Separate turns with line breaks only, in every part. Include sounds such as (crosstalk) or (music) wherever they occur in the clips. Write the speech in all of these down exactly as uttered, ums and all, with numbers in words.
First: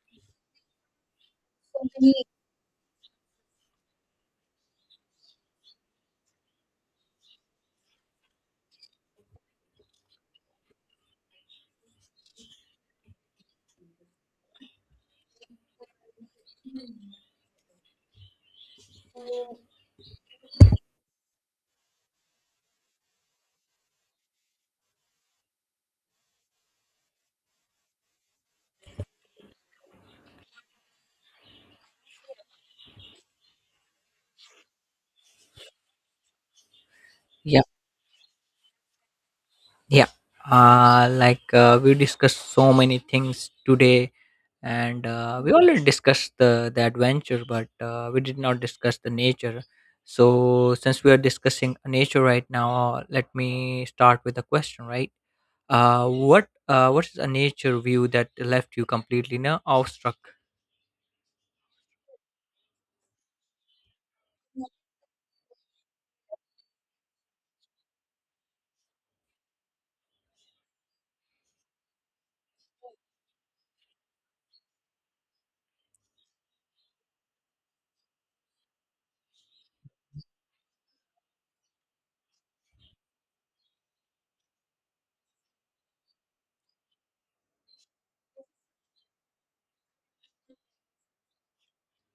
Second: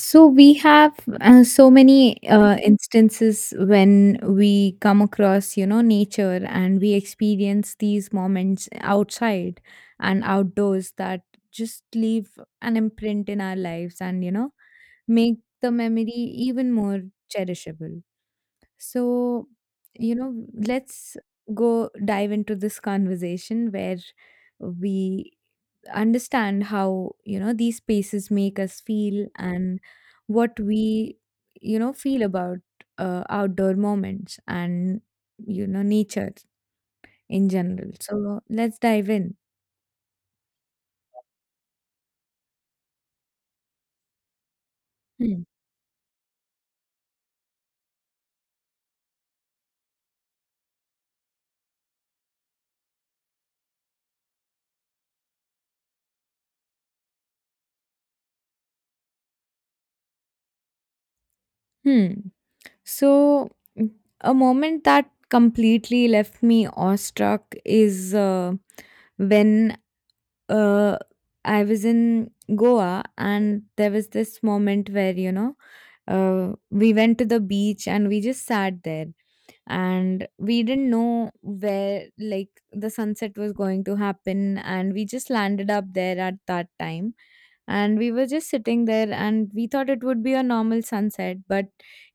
So we have uh, so many uh, instances when we come across, you know, nature and we experience these moments outside and outdoors that just leave an imprint in our lives and, you know, make the memory even more cherishable. So, you know, let's go dive into this conversation where we understand how you know these spaces make us feel and what we you know feel about uh, outdoor moments and you know nature in
Yeah,
general, so let's dive in.
yeah. Uh, like uh, we discussed so many things today, and uh,
hmm.
we already discussed the, the adventure, but uh, we did not discuss the nature. So, since we are discussing nature right now, let me start with a question. Right? Uh, what uh, what is a nature view that left you completely now awestruck?
Hmm. so mm, a moment that completely left me awestruck is uh, when uh, I was in Goa, and there was this moment where you know uh, we went to the beach and we just sat there, and we didn't know where like the sunset was going to happen, and we just landed up there at that time, and we were just sitting there and we thought it would be a normal sunset, but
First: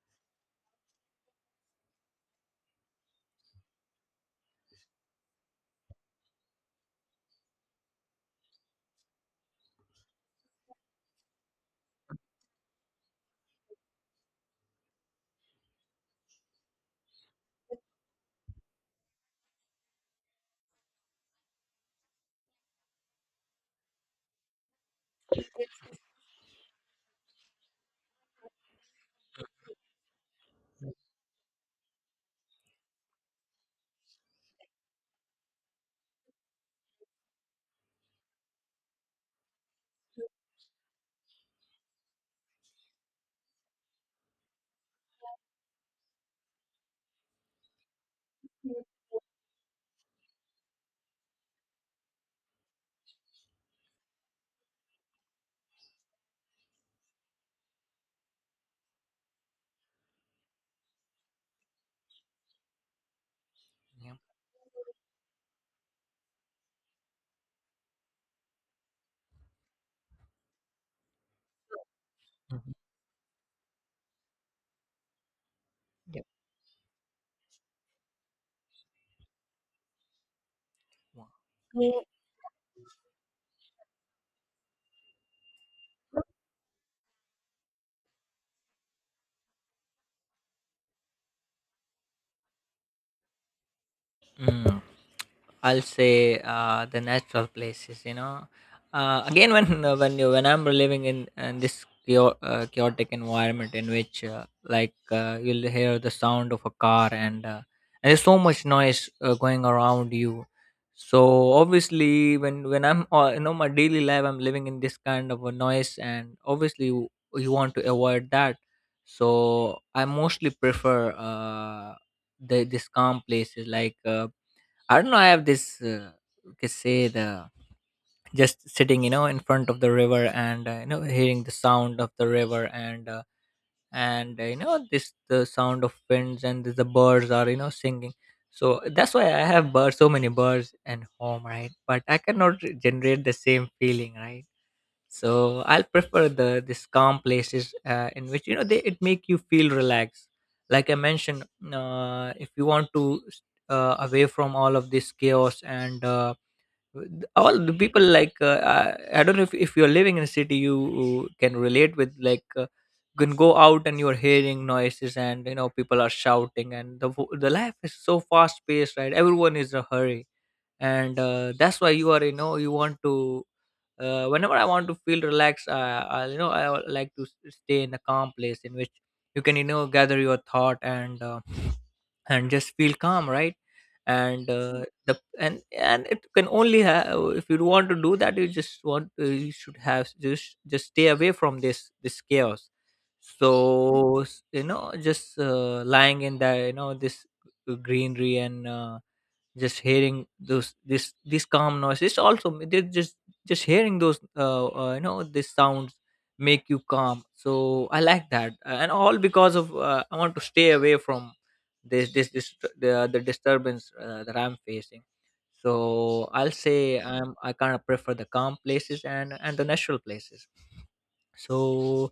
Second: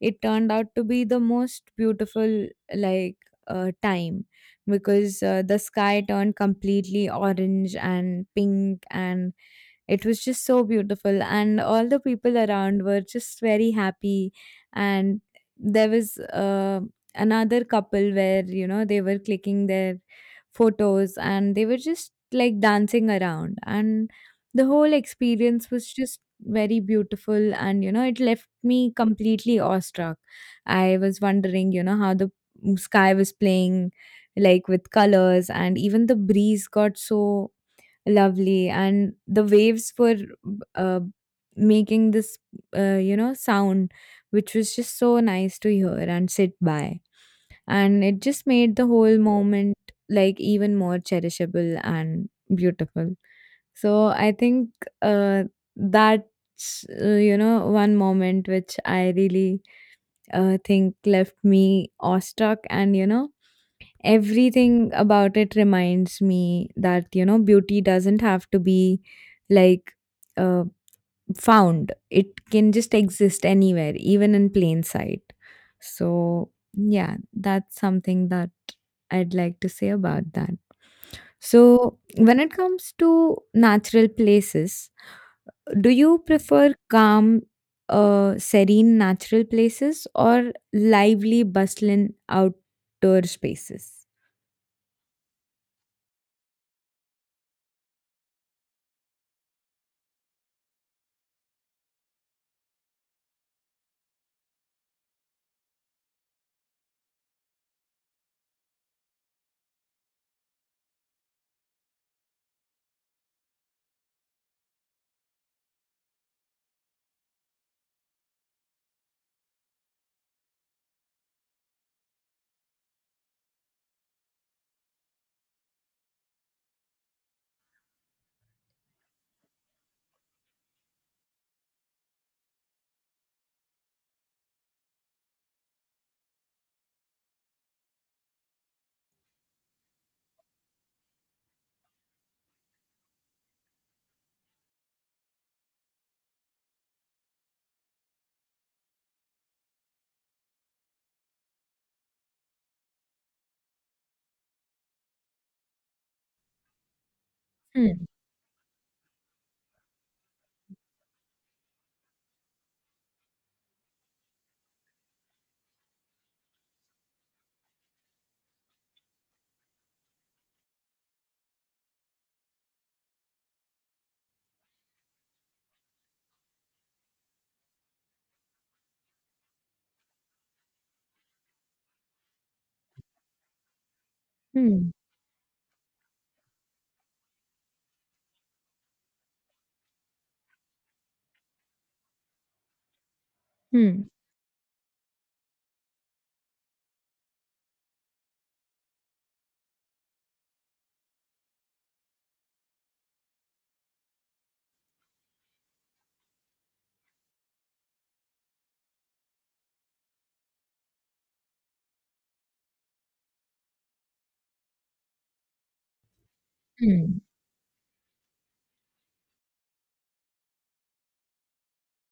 it turned out to be the most beautiful like uh, time because uh, the sky turned completely orange and pink, and it was just so beautiful, and all the people around were just very happy. And there was uh, another couple where, you know, they were clicking their photos and they were just like dancing around. And the whole experience was just very beautiful. And, you know, it left me completely awestruck. I was wondering, you know, how the sky was playing like with colors, and even the breeze got so lovely, and the waves were uh, making this uh, you know sound which was just so nice to hear and sit by, and it just made the whole moment like even more cherishable and beautiful. So I think uh, that's uh, you know one moment which I really uh, think left me awestruck. And you know
Yeah.
everything about it reminds me that you know beauty doesn't have to be like uh, found, it can
Mhm.
just exist anywhere, even in plain sight.
Yep.
So yeah, that's something that I'd like to say about that.
Wow.
So when it comes to natural places, do you prefer calm, uh, serene natural places or lively bustling outdoor spaces?
Mm. I'll say uh, the natural places. You know, uh, again, when (laughs) uh, when you when I'm living in, in this chao- uh, chaotic environment, in which uh, like uh, you'll hear the sound of a car, and, uh, and there's so much noise uh, going around you. So obviously, when when I'm, uh, you know, my daily life, I'm living in this kind of a noise, and obviously, you, you want to avoid that. So I mostly prefer uh, the, this calm places, like. Uh, I don't know. I have this, uh, you can say, the just sitting, you know, in front of the river, and uh, you know, hearing the sound of the river, and uh, and uh, you know, this the sound of winds, and the birds are, you know, singing. So that's why I have birds, so many birds and home, right? But I cannot re- generate the same feeling, right? So I'll prefer the this calm places, uh, in which, you know, they it make you feel relaxed. Like I mentioned, uh, if you want to, uh, away from all of this chaos and uh, all the people. Like uh, i I don't know, if, if you're living in a city, you you can relate with, like, uh, you can go out and you're hearing noises and, you know, people are shouting, and the vo- the life is so fast paced, right? Everyone is in a hurry, and uh, that's why you are, you know, you want to, uh, whenever I want to feel relaxed, uh, I, you know, I would like to s- stay in a calm place, in which you can, you know, gather your thought, and uh, and just feel calm, right? And uh,
hmm.
the and and it can only have, if you want to do that, you just want to, you should have, just just stay away from this this chaos.
Hmm.
So s- you know, just uh, lying in there, you know, this uh, greenery, and uh, just hearing those this these calm noises also, m- they just just hearing those, uh, uh you know, these sounds make you calm. So I like that, and all because of, uh, I want to stay away from this this this the, the disturbance uh, that I'm facing. So I'll say
Hmm.
i'm i kind of prefer the calm places and and the natural places. So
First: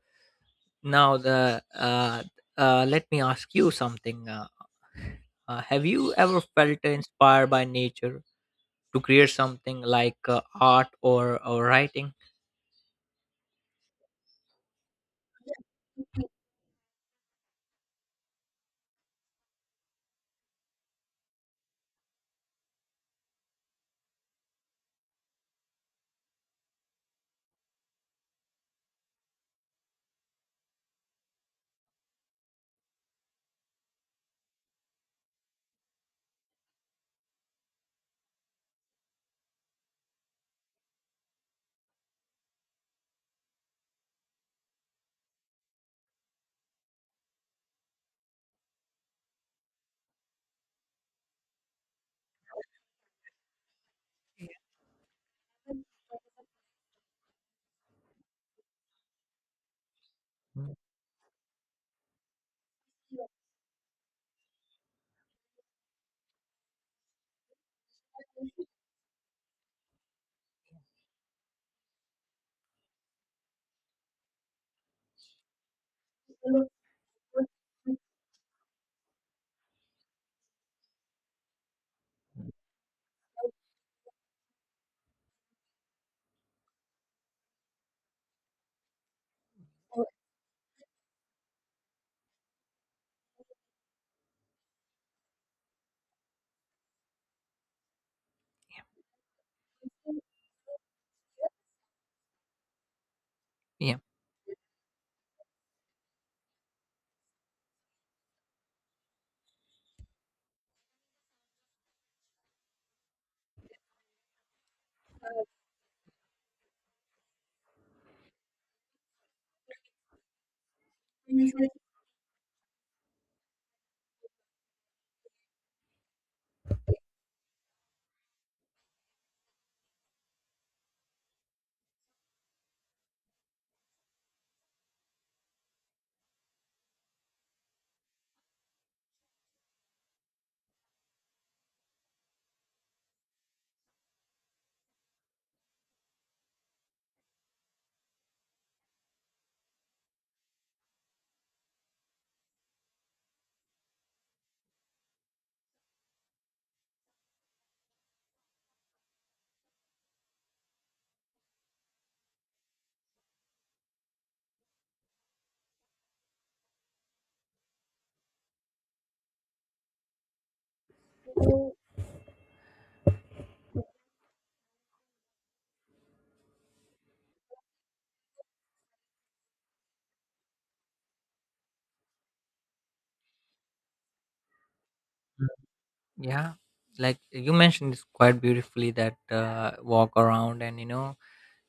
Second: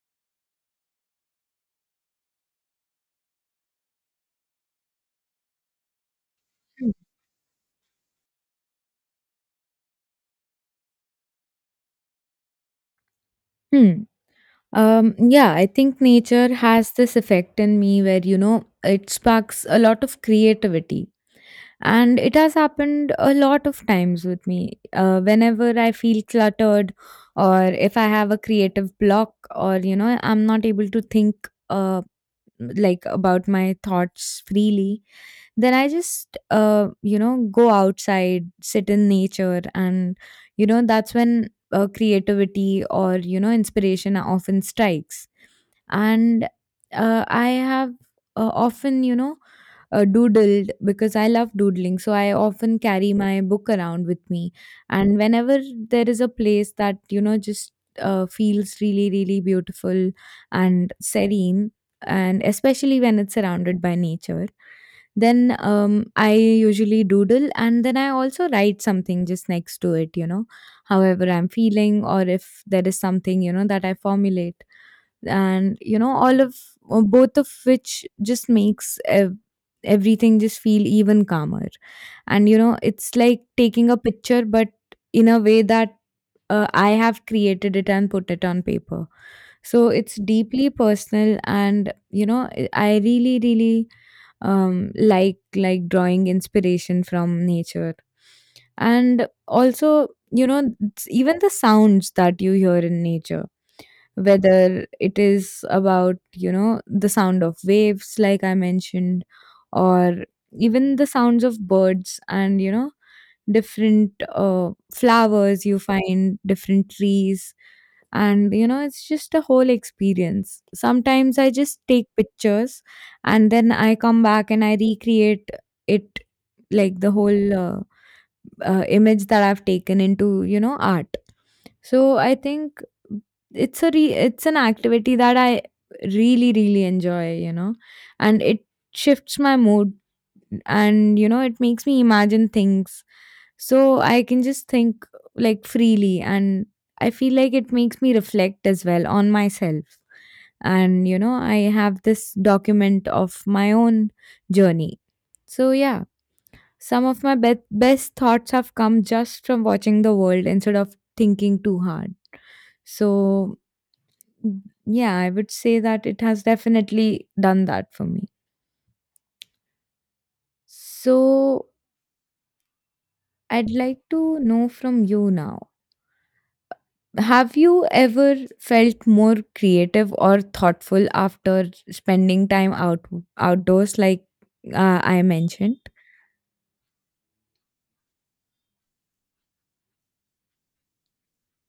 now the uh uh let me ask you something. Uh, uh have you ever felt
Hmm.
inspired by nature to create something, like uh, art or or writing?
Hmm. Um, yeah, I think nature has this effect in me where, you know, it sparks a lot of creativity. And it has happened a lot of times with me. Uh, whenever I feel cluttered, or if I have a creative block, or, you know, I'm not able to think uh, like about my thoughts freely, then I just uh, you know go outside, sit in nature, and you know that's when uh, creativity or you know inspiration often strikes. And uh, i have uh, often you know uh, doodled, because I love doodling, so I often carry my book around with me. And whenever there is a place that you know just uh, feels really really beautiful and serene, and especially when it's surrounded by nature, then um, I usually doodle, and then I also write something just next to it, you know, however I'm feeling, or if there is something, you know, that I formulate. And, you know, all of
Mm.
uh, both of which just makes ev- everything just feel even calmer. And, you know, it's like taking a picture, but in a way that uh, I have created it and put it on paper. So it's deeply personal, and you know, I I really, really um, like like drawing inspiration from nature. And also you know it's even the sounds that you hear in nature,
Yeah.
whether it is about you know the sound of waves like I mentioned, or even the sounds of birds, and you know different uh, flowers you find, different trees. And you know it's just a whole experience. Sometimes I
Mm.
just take pictures and then I come back and I recreate it, like the whole uh, uh, image that I've taken into you know art. So I think it's a re- it's an activity that I really really enjoy, you know. And it shifts my mood, and you know it makes me imagine things, so I can just think like freely. And I feel like it makes me reflect as well on myself. And you know, I have this document of my own journey. So yeah, some of my be- best thoughts have come just from watching the world instead of thinking too hard. So mm, yeah, I would say that it has definitely done that for me. So I'd like to know from you now, have you ever felt more creative or thoughtful after spending time out outdoors, like uh, I mentioned?
Yeah, like you mentioned it's quite beautifully that uh, walk around and, you know,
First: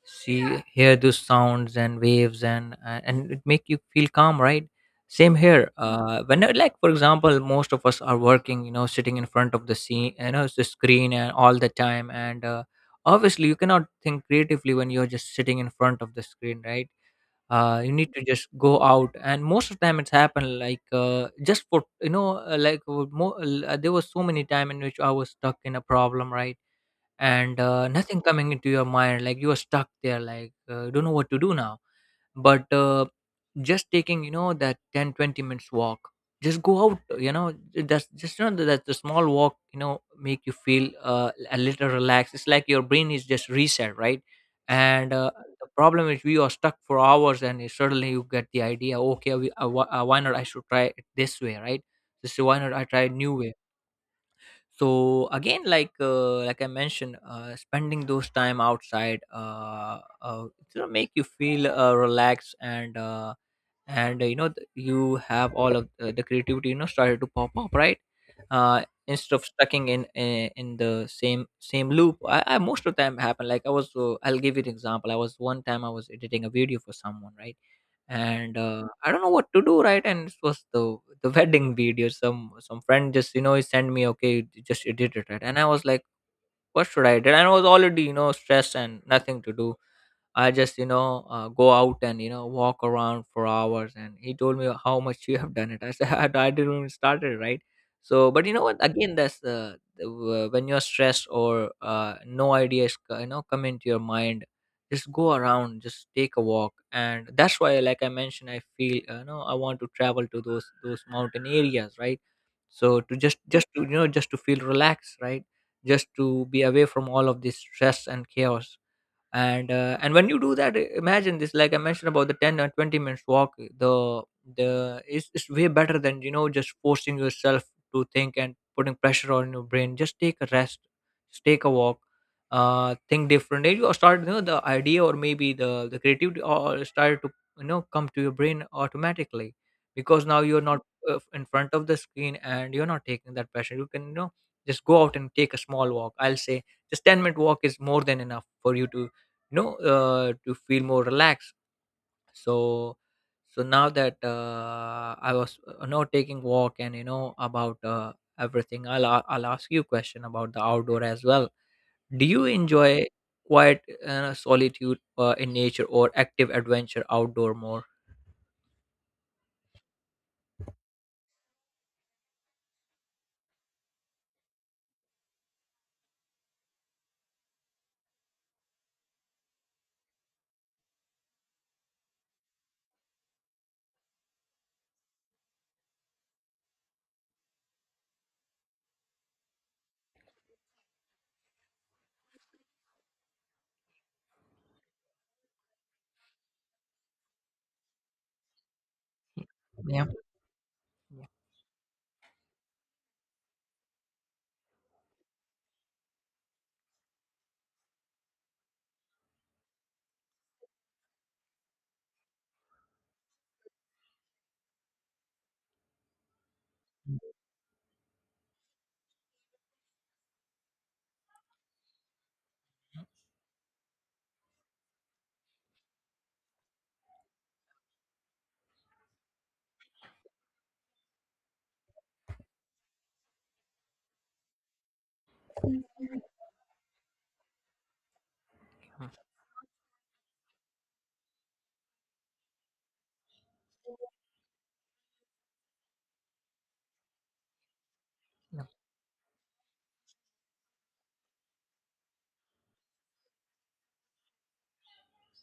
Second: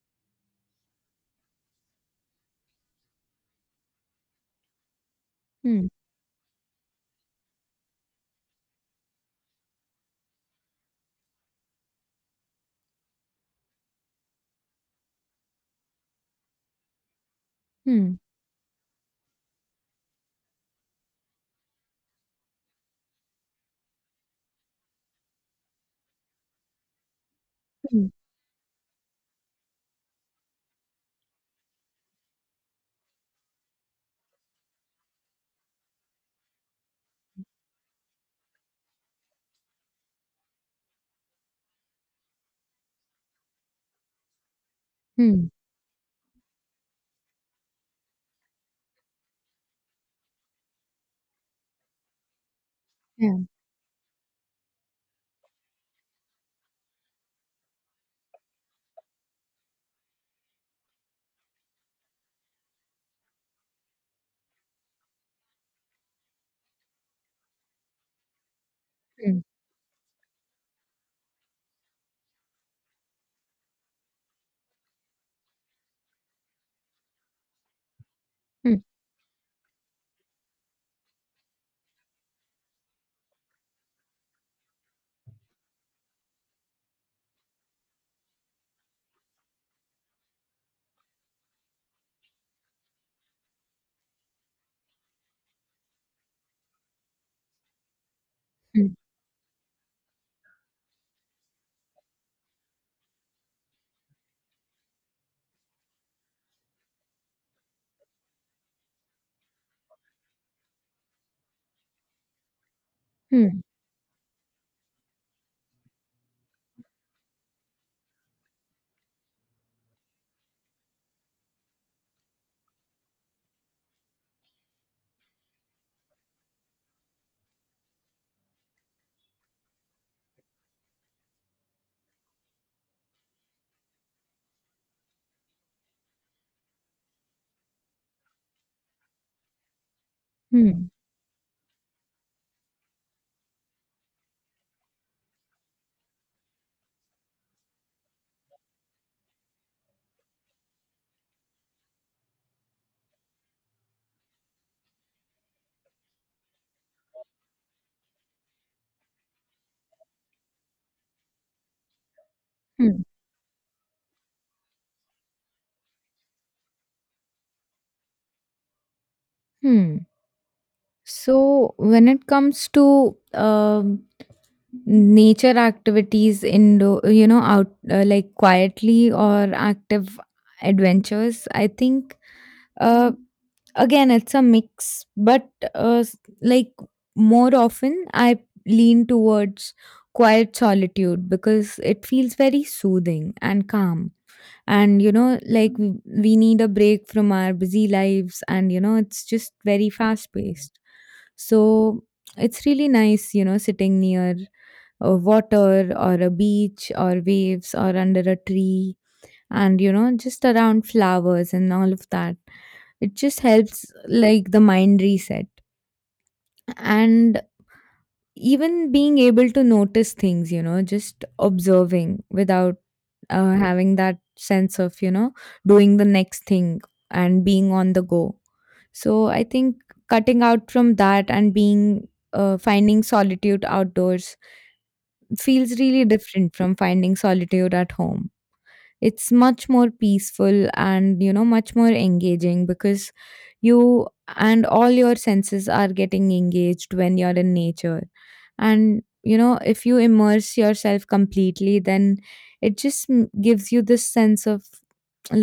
see hear those sounds and waves, and uh, and it make you feel calm, right? Same here,
Hmm.
uh when uh, like, for example, most of us are working, you know, sitting in front of the scene you know, the screen, and all the time, and uh, obviously you cannot think creatively when you're just sitting in front of the screen, right? Uh you need
Hmm.
to just go out. And most of the time it's happened, like, uh just for you know uh, like uh, mo- uh, there was so many time in which I was stuck in a problem, right? And uh,
Hmm.
nothing coming into your mind, like you are stuck there, like, uh, you don't know what to do now. But uh, just taking, you know, that ten twenty minutes walk, just go out, you know, that's just, you know, that the small walk, you know, make you feel uh, a little relaxed. It's like your brain is just reset, right? And uh,
Hmm.
the problem is we are stuck for hours, and it- suddenly you get the idea, okay, we, uh, wh- uh, why not I should try it this way, right? So, so why not I try a new
Yeah.
way? So again, like, uh, like I mentioned, uh, spending those time outside, uh, uh it's gonna make you feel uh, relaxed, and uh, and uh, you know, th- you have all of uh, the creativity, you know, started to pop up, right? Uh instead
Hmm.
of stucking in in, in the same same loop, I, I most of the time happen, like i was uh, I'll give you an example. I was one time, I was editing a video for someone, right? And
Hmm.
uh, I don't know what to do, right? And it was the the wedding video. Some some friend just, you know, he sent me, okay, just edit it, right? And I was like, what should I do? And I was already, you know, stressed and nothing to do. I just, you know, uh, go out and, you know, walk around for hours. And he told me how much you have done it. I said, (laughs) I didn't even start it, right? So, but you know what?
Hmm.
Again, that's, uh, the, w- when you're stressed, or uh, no ideas, co- you know, come into your mind, just go around, just take a walk. And that's why, like I mentioned, I feel, uh, you know, I want to travel to those, those mountain areas, right? So to just,
Hmm.
just to, you know, just to feel relaxed, right? Just to be away from all of this stress and chaos. And uh, and when you do that, i- imagine this, like I mentioned about the ten or twenty minutes walk. The the it's, it's way better than, you know, just forcing yourself to think and putting pressure on your brain. Just take a rest. Just take a walk. Uh think differently. You start, you know, the idea, or maybe the the creativity or started to, you know, come to your brain automatically. Because now you're not
Hmm.
uh, in front of the screen, and you're not taking that pressure. You can, you know, just go out and take a small walk. I'll say just ten minute walk is more than enough for you to, you know, uh, to feel more relaxed. So so now that, uh, I was uh, now taking walk and, you know, about uh, everything, I'll, a- I'll ask you a question about the outdoor as well. Do you
Hmm.
enjoy quiet uh, solitude uh, in nature, or active adventure outdoor more?
Hmm. So when it comes to um, nature activities indoor, you know, out uh, like quietly or active adventures, I think Uh, again, it's a mix, but uh, s- like more often, I lean towards quiet solitude because it feels very soothing and calm. And you know, like w- we need a break from our busy lives, and you know, it's just very
Yeah.
fast paced. So it's really nice, you know, sitting near a water or a beach or waves or under a tree, and you know, just around flowers and all of that. It just helps like the mind reset. And even being able to notice things, you know, just observing without uh, having that sense of, you know, doing the next thing and being on the go. So I think cutting out from that and being uh, finding solitude outdoors feels really different from finding solitude at home.
Mhm.
It's much more peaceful, and you know much more engaging, because you and all your senses are getting engaged when you're in nature.
Yeah.
And you know if you immerse yourself completely, then it just m- gives you this sense of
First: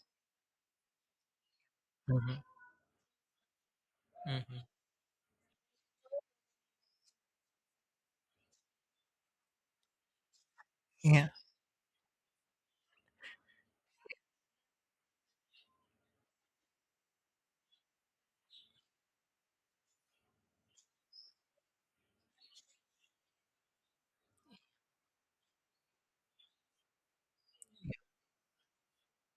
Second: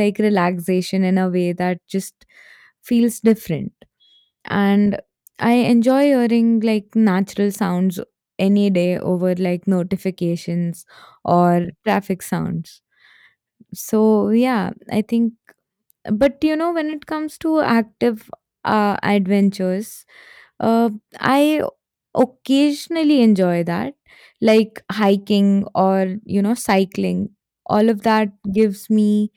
like relaxation in a way that just
Mhm.
feels different.
Mhm.
And I enjoy hearing like natural sounds any day over like notifications
Yeah.
or traffic sounds. So yeah, I think, but you know when it comes to active uh, adventures, uh, I occasionally enjoy that, like hiking or you know cycling. All of that gives me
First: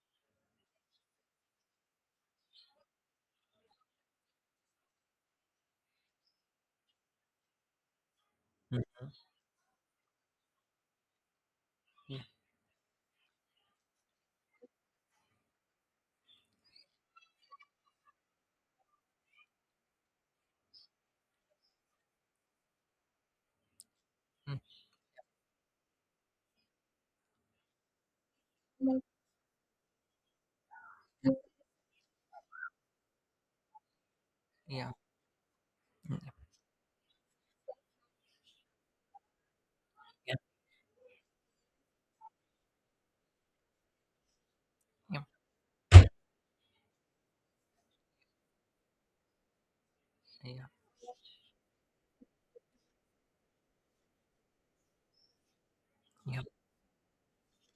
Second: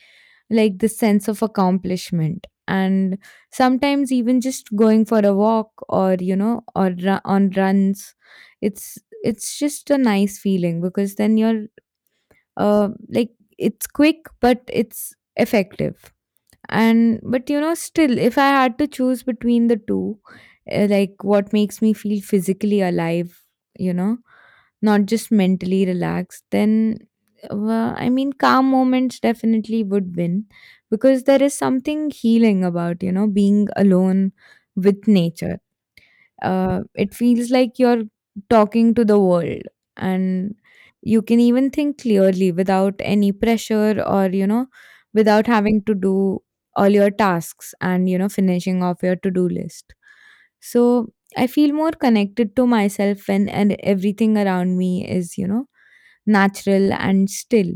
like this sense of accomplishment. And sometimes even just going for a walk, or you know or ru- on runs,
Mhm.
it's it's just a nice feeling because then you're uh, like it's quick but it's effective. And but you know still, if I had to choose between the two, uh, like what makes me feel physically alive, you know, not just mentally relaxed, then, well, I mean calm moments definitely would win, because there is something healing about you know being alone
Yeah.
with nature.
Mhm.
Uh, it feels like you're talking to the world,
Yeah,
and you can even think clearly without any pressure, or, you know,
yeah, yeah,
without having to do all your tasks and, you know, finishing off your to do list.
yeah,
So I feel more connected to myself when and everything around me is, you know,
yeah,
natural and still.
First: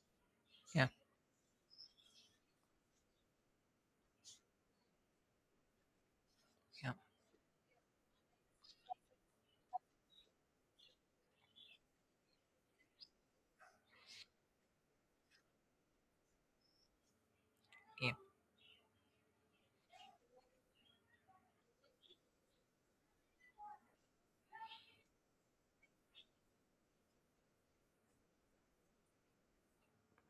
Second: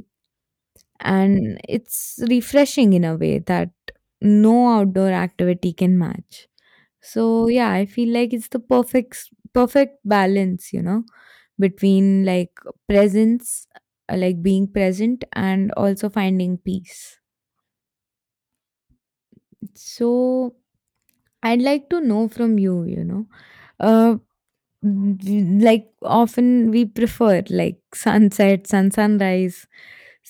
yeah,
And it's refreshing in a way that no outdoor activity can match. So yeah, I feel like it's the perfect s- perfect balance, you know, between like presence, uh, like being present and also finding peace.
yeah,
So I'd like to know from you, you know, uh, mm, like often we prefer like (laughs) sunset, sun sunrise.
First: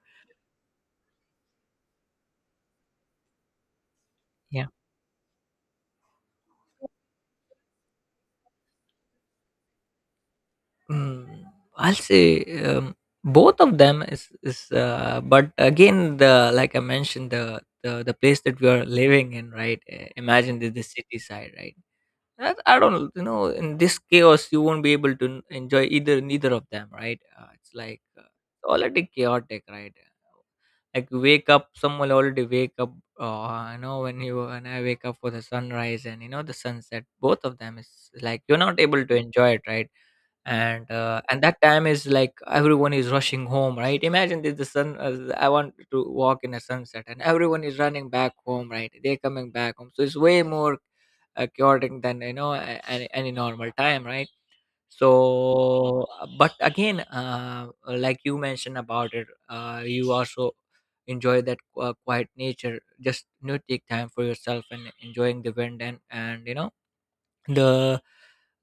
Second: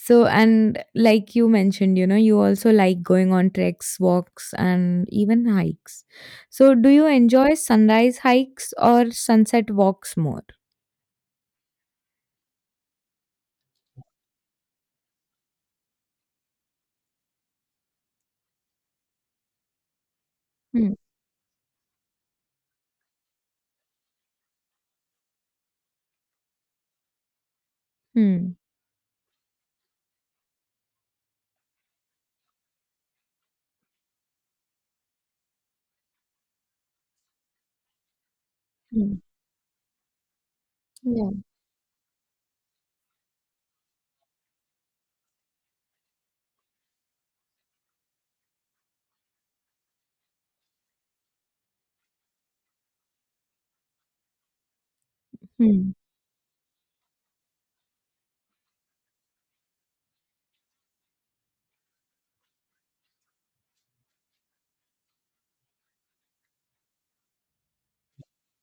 So, and like you mentioned, you know, you also like going on treks, walks,
yeah.
and even hikes. So, do you enjoy sunrise hikes or sunset walks more?
Mm, I'll say, um, both of them is is uh, but again, the like I mentioned, the, the the place that we are living in, right? Uh, imagine the, the
Hmm.
city side, right? I, I don't know, you know, in this chaos, you won't be able to n- enjoy either neither of them, right? Uh, it's like, uh,
Hmm.
already chaotic, right? Uh, Like you wake up, someone already wake up. Uh, I know when you and I wake up for the sunrise and, you know, the sunset. Both of them is, like, you're not able to
Hmm.
enjoy it, right? and uh,
Yeah.
and that time is like everyone is rushing home, right? Imagine this, the sun uh, I want to walk in a sunset, and everyone is running back home, right? They're coming back home. So it's way more uh, chaotic than, you know, a- any, any normal time, right?
Hmm.
So, uh, but again, uh, like you mentioned about it, uh, you also enjoy that uh, quiet nature, just, you know, take time for yourself and enjoying the wind, and and you know, the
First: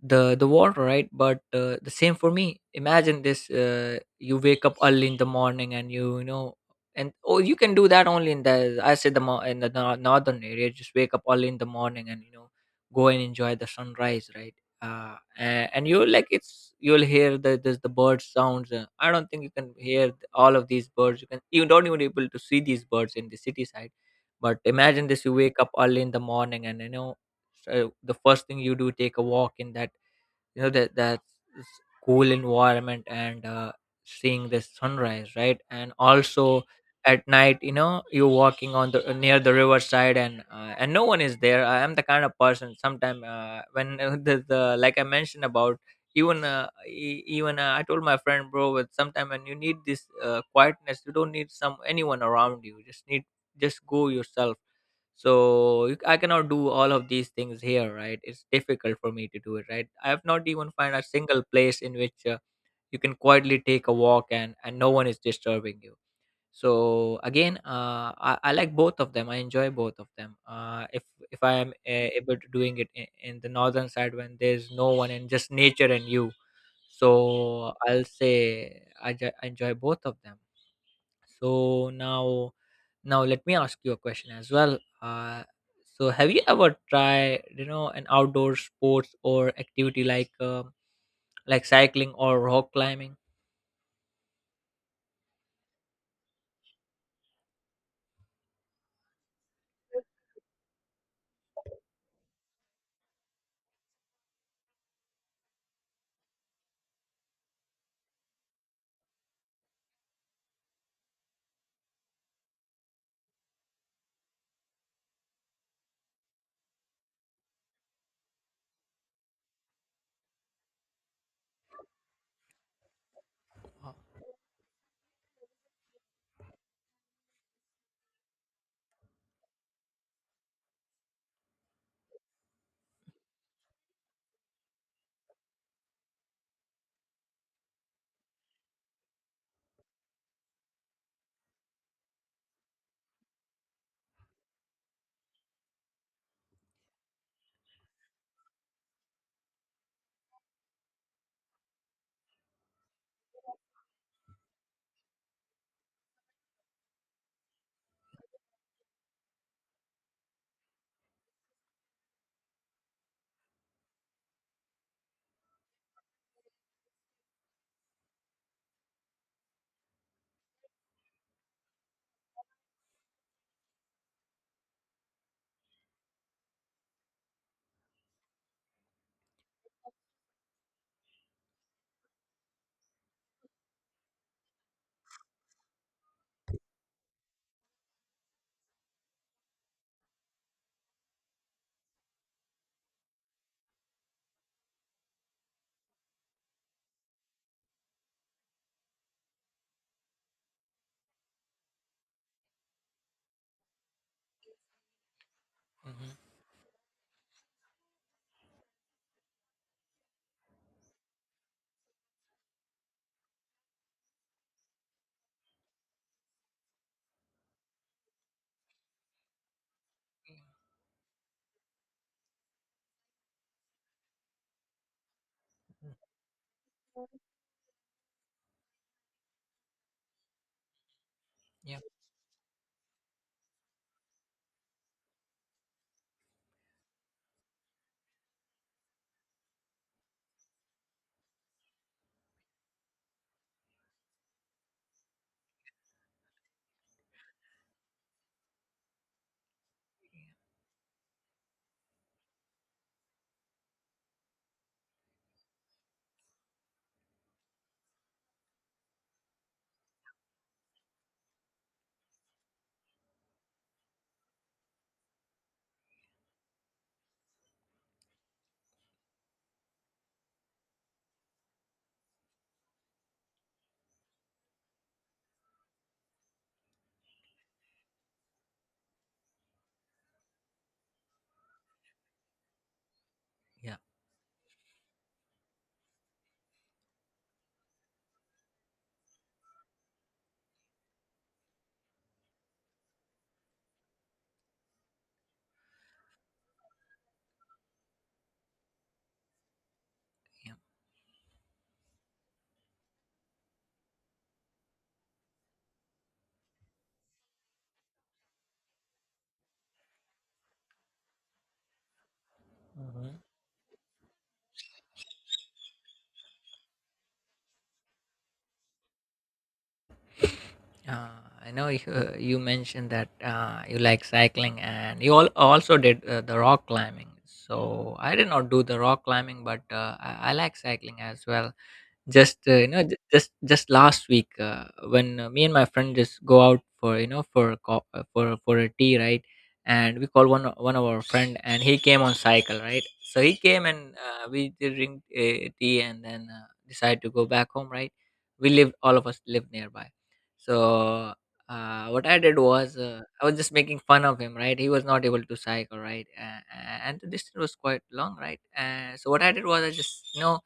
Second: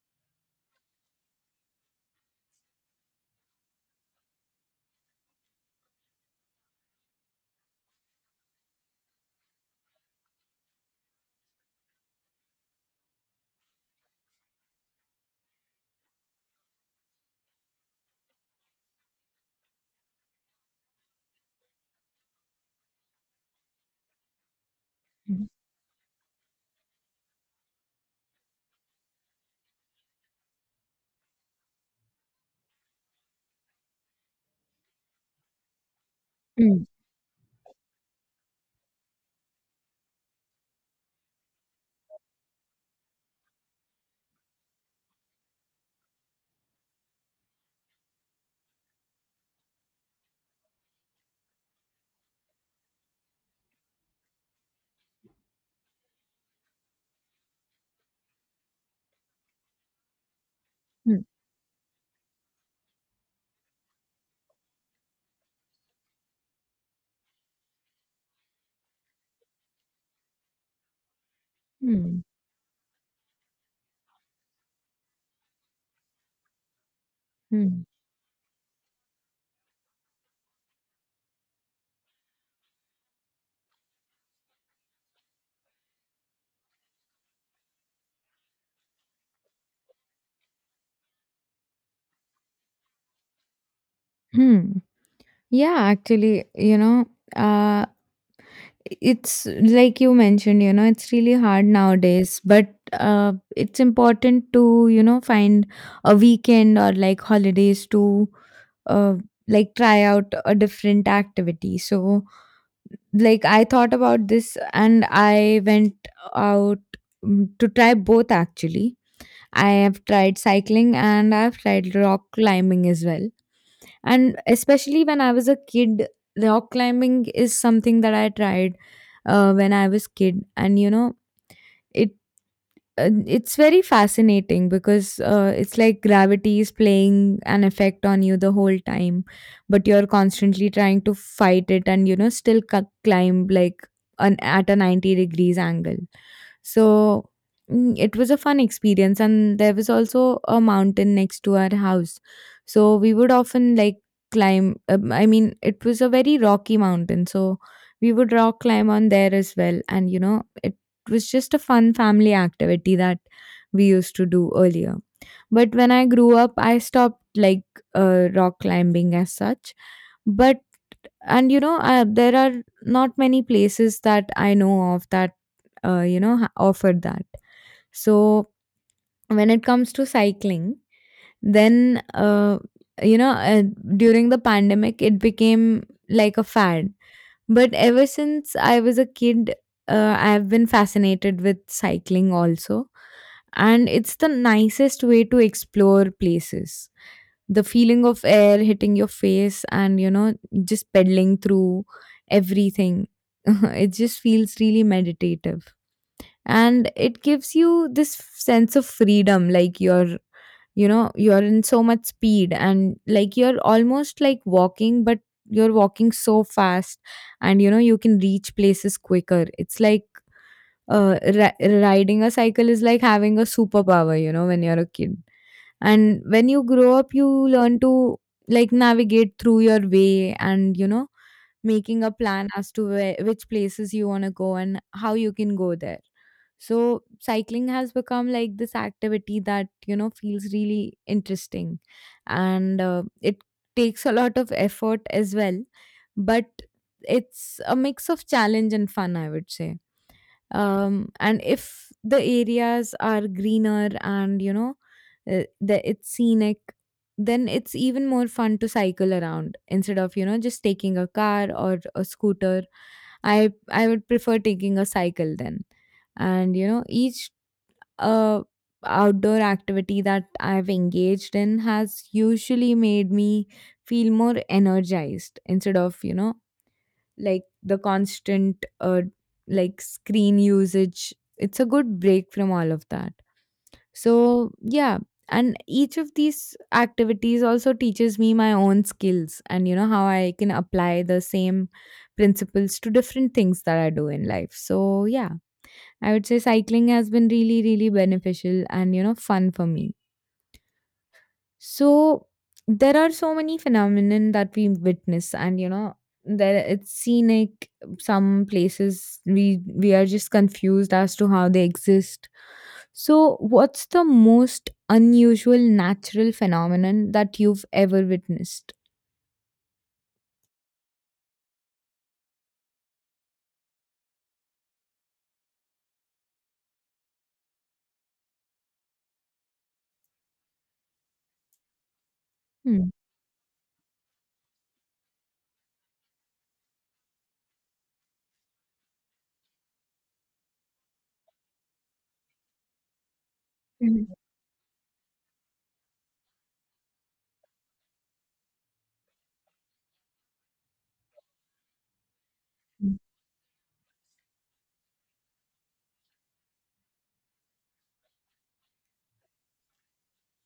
the the water, right? But uh, the same for me. Imagine this, uh, you wake up early in the morning, and you you know, and oh, you can do that only in the I said the mo- in the nor- northern area. Just wake up early in the morning and, you know, go and enjoy the sunrise, right? Uh, a- and you will like, it's you'll hear the the, the bird sounds. uh, I don't think you can hear th- all of these birds. You can you don't even able to see these birds in the city side. But imagine this, you
Hmm.
wake up early in the morning, and you know, so the first thing you do, take a walk in that, you know, that that s- cool environment, and uh, seeing the sunrise, right? And also,
Hmm.
at night, you know, you're walking on the near the riverside, and uh, and no one is there. I am the kind of person sometime, uh, when uh, (laughs) the, the like I mentioned about, even uh, e- even uh, I told my friend, bro, but sometime when you need this uh, quietness, you don't need some anyone around you. You just need just go yourself. So you- i cannot do all of these things here, right? It's difficult for me to do it, right? I have not even find a
Hmm.
single place in which uh, you can quietly take a walk and and no one is disturbing you. So again, uh, I, I like both of them. I enjoy both of them. uh, if if I am uh,
Hmm.
able to doing it in, in the northern side when there's no one and just nature and you. So
Hmm.
i'll say i, ju- I enjoy both of them. So now now let me ask you a question as well. Uh, so have you ever tried, you know, an outdoor sports or activity like um like cycling or rock climbing?
Hmm. Yeah, actually, you know, uh, it's like you mentioned, you know, it's really hard nowadays, but uh, it's important to, you know, find a weekend or like holidays to uh, like try out a different activity. So, like, I thought about this and I went out mm, to try both, actually. I have tried cycling and I've tried rock climbing as well, and especially when I was a kid, rock climbing is something that I tried uh, when I was kid. And you know it uh, it's very fascinating because uh, it's like gravity is playing an effect on you the whole time, but you're constantly trying to fight it, and you know still c- climb like an at a ninety degrees angle. So mm, it was a fun experience, and there was also a mountain next to our house, so we would often like climb. um, I mean it was a very rocky mountain, so we would rock climb on there as well, and you know it was just a fun family activity that we used to do earlier. But when I grew up, I stopped like uh, rock climbing as such. But and you know, uh, there are not many places that I know of that uh, you know ha- offer that. So when it comes to cycling, then uh, you know uh, during the pandemic it became like a fad. But ever since I was a kid, uh, I've been fascinated with cycling also. And it's the nicest way to explore places. The feeling of air hitting your face and, you know, just pedaling through everything. (laughs) It just feels really meditative,
Mm-hmm.
and it gives you this f- sense of freedom. Like you're you know you're in so much speed, and like you're almost like walking, but you're walking so fast, and you know you can reach places quicker. It's like uh, ri- riding a cycle is like having a superpower, you know, when you're a kid.
Mm-hmm.
And when you grow up, you learn to like navigate through your way, and you know,
Yeah,
making a plan as to where, which places you want to go and how you can go there. So cycling has become like this activity that, you know, feels really interesting, and uh, it takes a lot of effort as well. But it's a mix of challenge and fun, I would say. Um, and if the areas are greener, and you know uh, the, it's scenic, then it's even more fun to cycle around instead of, you know, just taking a car or a scooter. I i would prefer taking a cycle then. And you know, each uh, outdoor activity that I've engaged in has usually made me feel more energized instead of, you know, like the constant uh, like screen usage. It's a good break from all of that.
yeah,
So yeah. And each of these activities also teaches me my own skills and, you know, how I can apply the same principles to different things that I do in life. So yeah, I would say cycling has been really, really beneficial and, you know, fun for me.
yeah.
So there are so many phenomenon that we witness, and, you know, there it's scenic. Some places we we are just confused as to how they exist.
Hmm.
So, what's the most unusual natural phenomenon that you've ever witnessed?
Uh, I know you, uh, you mentioned that uh, you like cycling and you all also did uh, the rock climbing. So I did not do the rock climbing, but uh, I, I like cycling as well. Just uh, you know,
Hmm.
ju- just just last week uh, when uh, me and my friend just go out for, you know, for a co- uh, for for a tea, right? And we call one o- one of our friend, and he came on cycle, right? So he came and
Hmm.
uh, we did drink uh, tea, and then uh, decided to go back home, right? We lived all of us lived nearby, so uh, what I did was,
Hmm.
uh, I was just making fun of him, right? He was not able to cycle, right? Uh, and the distance was quite long, right? Uh, so what I did was, I just, you know,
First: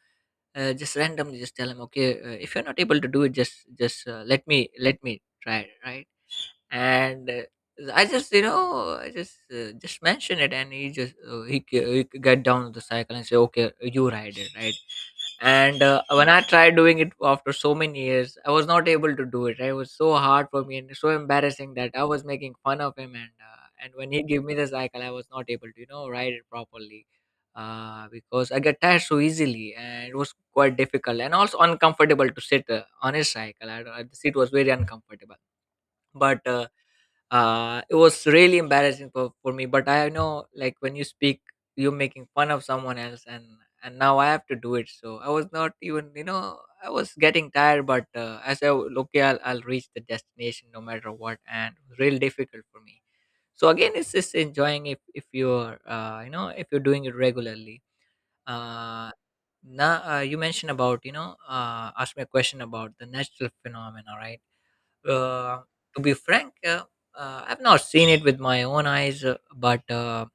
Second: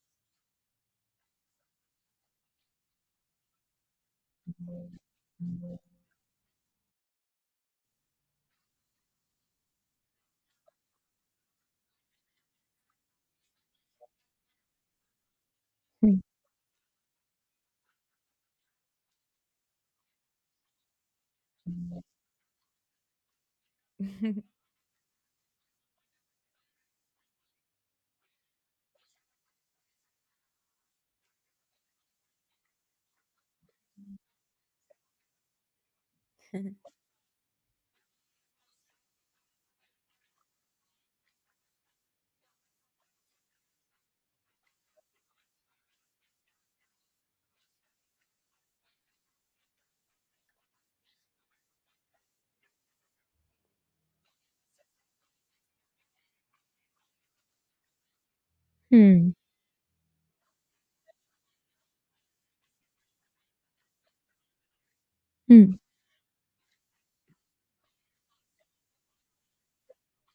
uh, just randomly just tell him, okay, uh, if you're not able to do it, just just uh, let me let me try it, right? And uh, i just, you know, i just uh, just mention it, and he just uh, he, g- he got down on the cycle and say, okay, you ride it, right? and uh,
Hmm.
when i tried doing it after so many years, I was not able to do it. It was so hard for me and so embarrassing that I was making fun of him. And uh, and when he gave me
(laughs)
the cycle, I was not able to, you know, ride it properly, uh, because I get tired so easily, and it was quite difficult and also uncomfortable to sit uh, on his cycle. I, don't- uh, the seat was very uncomfortable, but uh, uh, it was really embarrassing for, for me. But I know, like, when you speak, you're making fun of someone else, and and now I have to do it. So I was not even, you know, I was getting tired, but uh, i said, "Oh, okay, I'll, I'll reach the destination no matter what." And it was really difficult for me. So again, it's just enjoying if, if you're uh, you know, if you're doing it regularly. uh,
Hmm.
now uh, you mentioned about, you know, uh, asked me a question about the natural phenomena, right? uh,
Hmm.
to be frank, uh, uh, I've not seen it with my own eyes, uh, but uh,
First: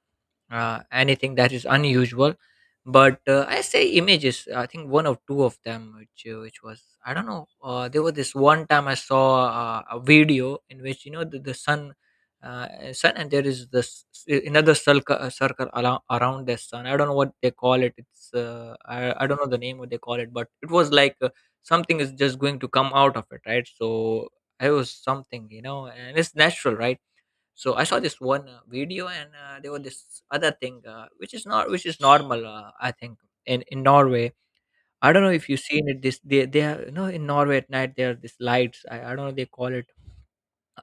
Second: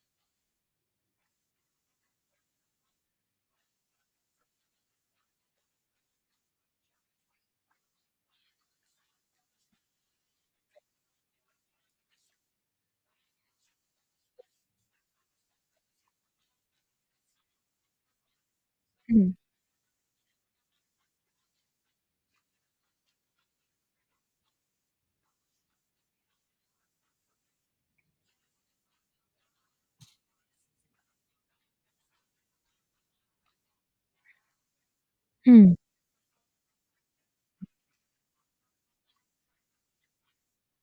uh, anything that is unusual. But uh, i say images, I think one or two of them, which uh, which was, I don't know, uh, there was this one time I saw uh, a video in which, you know, the, the sun, uh, uh, sun, and there is this s- another circle, uh, circle around, around the sun. I don't know what they call it. It's uh, I, I
Hmm.
don't know the name, what they call it, but it was like, uh, something is just going to come out of it, right? So it was something, you know, and it's natural, right? So I saw this one uh, video. And uh, there was this other thing, uh, which is not, which is normal, uh, I think in in norway. I don't know if you've
Hmm.
seen it. This they they are, you know, in norway at night there are these lights. I, I don't know, they call it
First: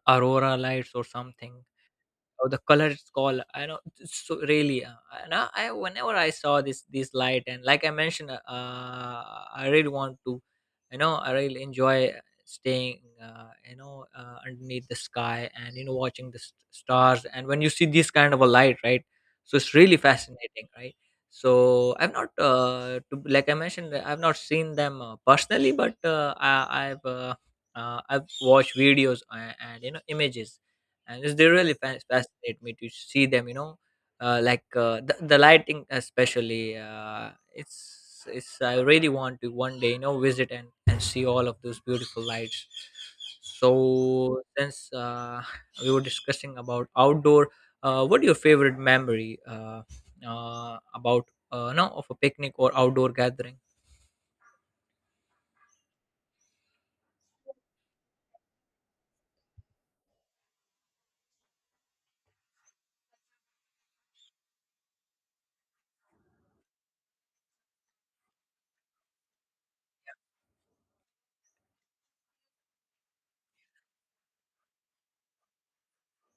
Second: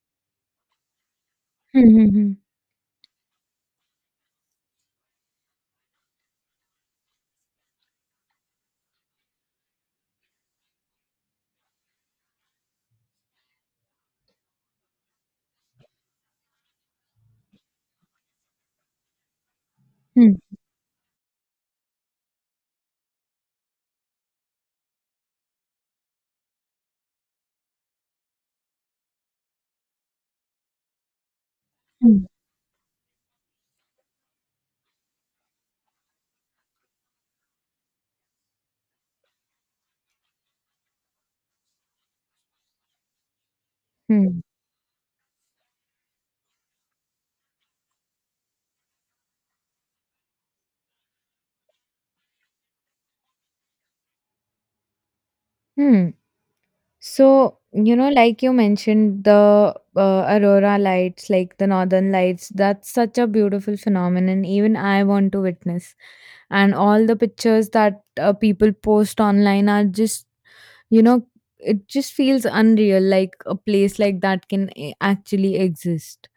aurora lights or something.
Hmm. Hmm.
Oh, the colored skull. I know. It's so really, uh, and I, I whenever I saw this this light, and like I mentioned, uh, uh, I really want to, you know, I really enjoy staying, uh, you know, uh, underneath the sky and, you know, watching the s- stars. And when you see this kind of a light, right? So it's really
Hmm.
fascinating, right? So I've not, uh, to, like I mentioned, I've not seen them uh, personally, but uh, I, I've uh, uh, I've watched videos and, and you know, images, and it's, they really fa-
Hmm.
fascinate me to see them, you know, uh, like uh, the, the lighting especially. Uh, it's it's i really want to one day, you know, visit and, and see all of those beautiful lights. So
Hmm.
since uh, (laughs) we were discussing about outdoor, uh, what your favorite memory, uh, uh, about, uh, no, of a picnic or outdoor gathering?
Hmm. So, you know, like you mentioned, the uh, aurora lights, like the northern lights, that's such a beautiful phenomenon. Even I want to witness. And all the pictures that uh, people post online are just, you know, it just feels unreal. Like a place like that can a- actually exist.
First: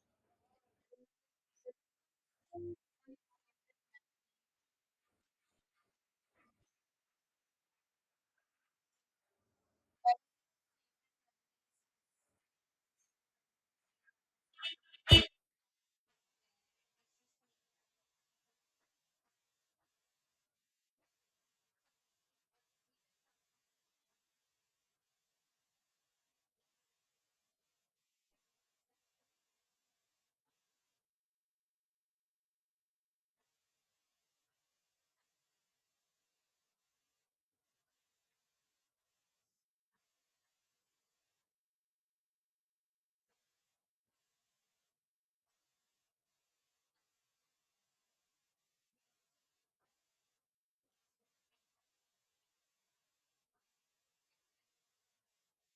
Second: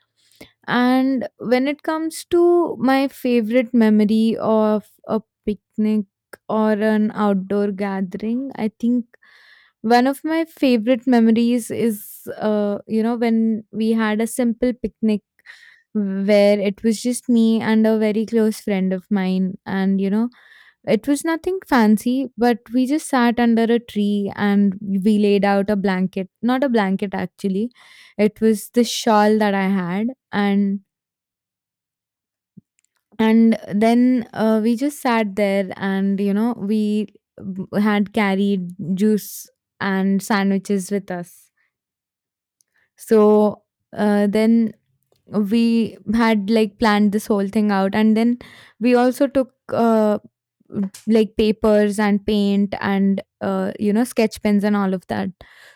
And when it comes to my favorite memory of a picnic or an outdoor gathering, I think one of my favorite memories is, uh, you know, when we had a simple picnic where it was just me and a very close friend of mine, and you know, it was nothing fancy, but we just sat under a tree, and we laid out a blanket. Not a blanket actually, it was the shawl that I had. and and then uh, we just sat there, and you know, we b- had carried juice and sandwiches with us. So uh, then we had like planned this whole thing out, and then we also took uh, like papers and paint and, uh, you know, sketch pens and all of that,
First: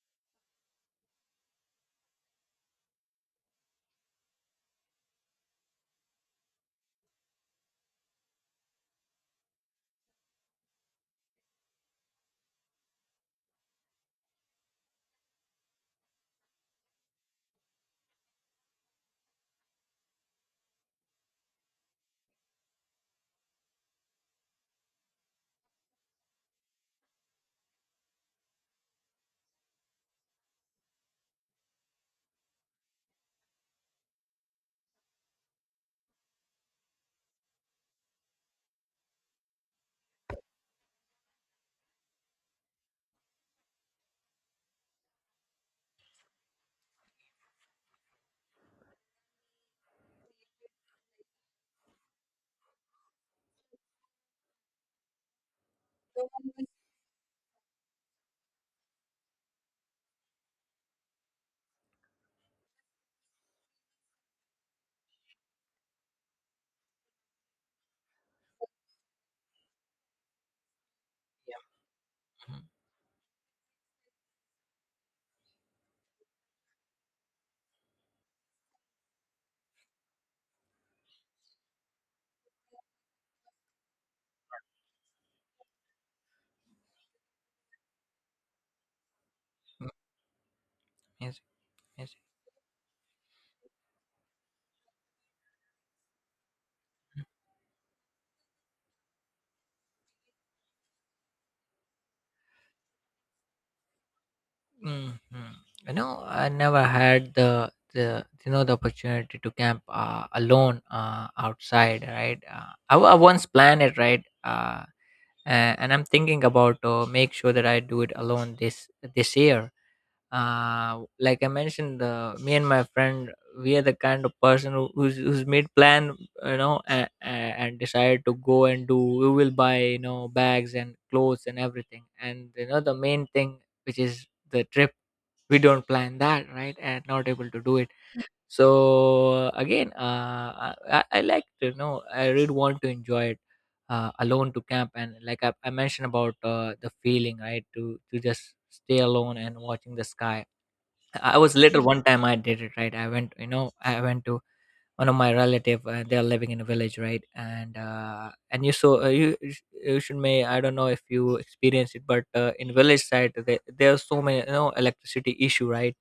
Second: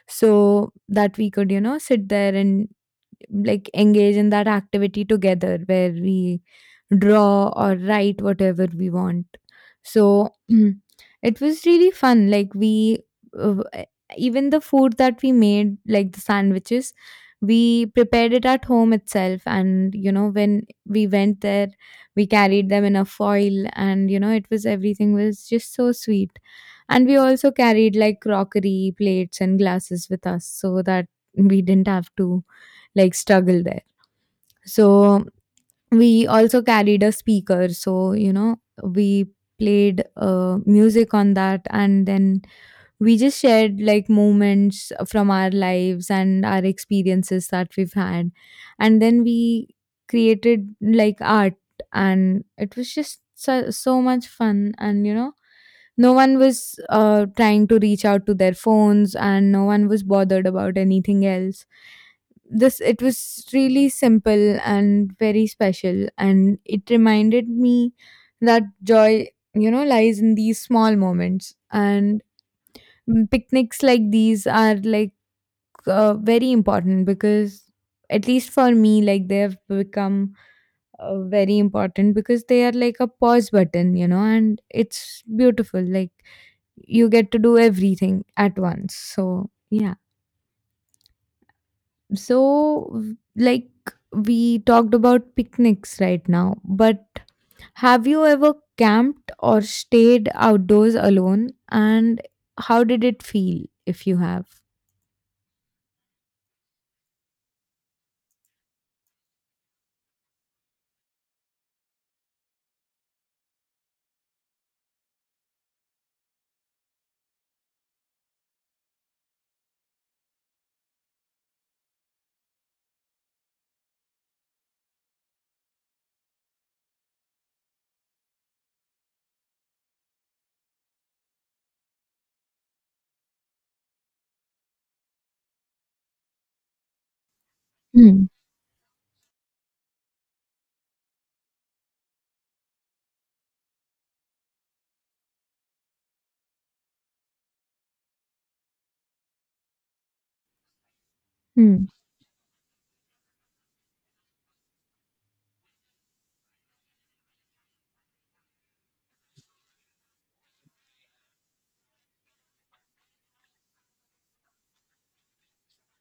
so that we could, you know, sit there and like engage in that activity together where we draw or write whatever we want. So (clears throat) it was really fun. Like we, uh, e, even the food that we made, like the sandwiches, we prepared it at home itself. And you know, when we went there, we carried them in a foil, and you know, it was, everything was just so sweet. And we also carried like crockery, plates, and glasses with us, so that we didn't have to like struggle there. So we also carried a speaker, so you know, we played uh, music on that, and then we just shared like moments from our lives and our experiences that we've had. And then we created like art, and it was just so, so much fun. And you know, no one was uh, trying to reach out to their phones, and no one was bothered about anything else. This, it was really simple and very special, and it reminded me that joy, you know, lies in these small moments. And
Mhm.
mm, picnics like these are like uh, very important because, at least for me, like they have become uh, very important because they are like a pause button, you know, and it's beautiful. Like you get to do everything at once. So,
Mm,
yeah.
yes, yes.
So, w- like, we talked about picnics right now, but have you ever camped or stayed outdoors alone? And how did it feel if you have?
Mhm. You know, I never had the the you know the opportunity to camp uh, alone uh, outside, right? Uh, I, wa- I once planned it, right? Uh, a- and I'm thinking about to make sure that I do it alone this this year. Uh, like I mentioned, the me and my friend, we are the kind of person who, who's who's made plan, you know, and, and decided to go and do. We will buy, you know, bags and clothes and everything. And you know, the main thing, which is the trip, we don't plan that, right? And not able to do it.
Hmm.
So again, uh, I, I like to know, I really want to enjoy it, uh, alone to camp. And like i, I mentioned about uh, the feeling, right, to to just stay alone and watching the sky. I was little,
Hmm.
one time I did it, right? I went, you know, I went to one of my relative. Uh, they are living in a village, right? And uh, and you saw uh, you you sh- you should may, I don't know if you experience it, but uh, in village side there, there are so many, you know, electricity issue, right?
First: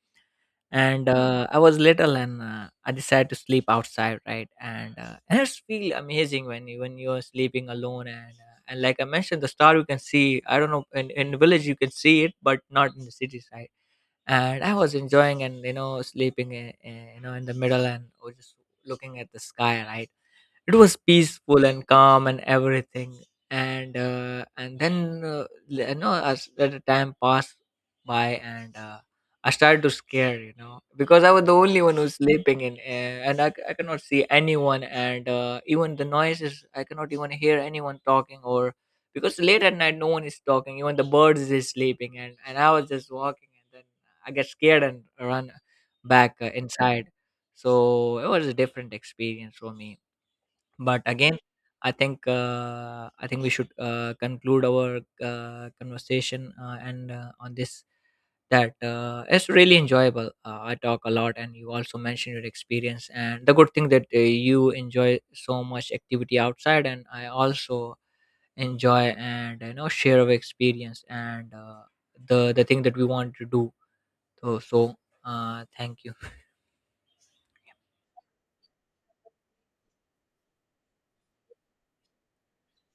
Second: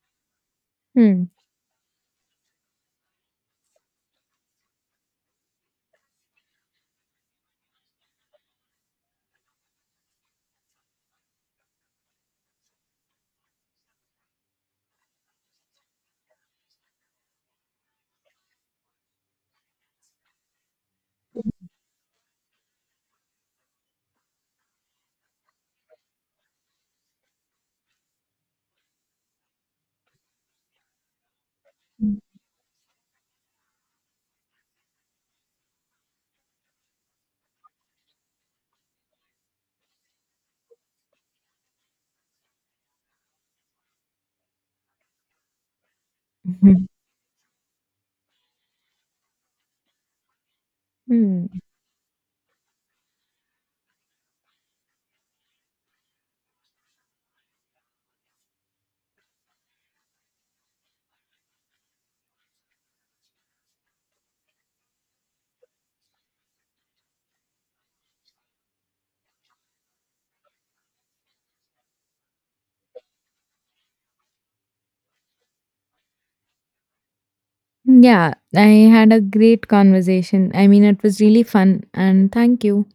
and
Hmm.
uh, i was little, and uh, i decided to sleep outside, right? And, uh, and it's feel amazing when you when you're sleeping alone. And uh, and like I mentioned, the star you can see, I don't know, in, in the village you can see it but not in the city side. And I was enjoying and, you know, sleeping in, you know, in the middle, and was just looking at the sky, right? It was peaceful and calm and everything. And uh, and then uh, you know, as let the time passed by. And uh, i started to scare, you know, because I was the only one who's sleeping in, uh, and I, c- I cannot see anyone, and uh, even the noises I cannot even hear anyone talking, or because late at night no one is talking, even the birds is sleeping. And, and i was just walking and then I get scared and run back uh,
Hmm.
inside. So it was a different experience for me, but again,
Hmm.
I think uh, I think we should uh, conclude our uh, conversation uh, and uh, on this, that uh, it's really enjoyable. Uh, I talk a lot, and you also mentioned your experience. And the good thing that uh, you enjoy so much activity outside, and I also enjoy and, you know, share of experience. And uh, the the thing that we want to do. So so uh, thank you.
Yeah, I had a great conversation. I mean, it was really fun, and thank you.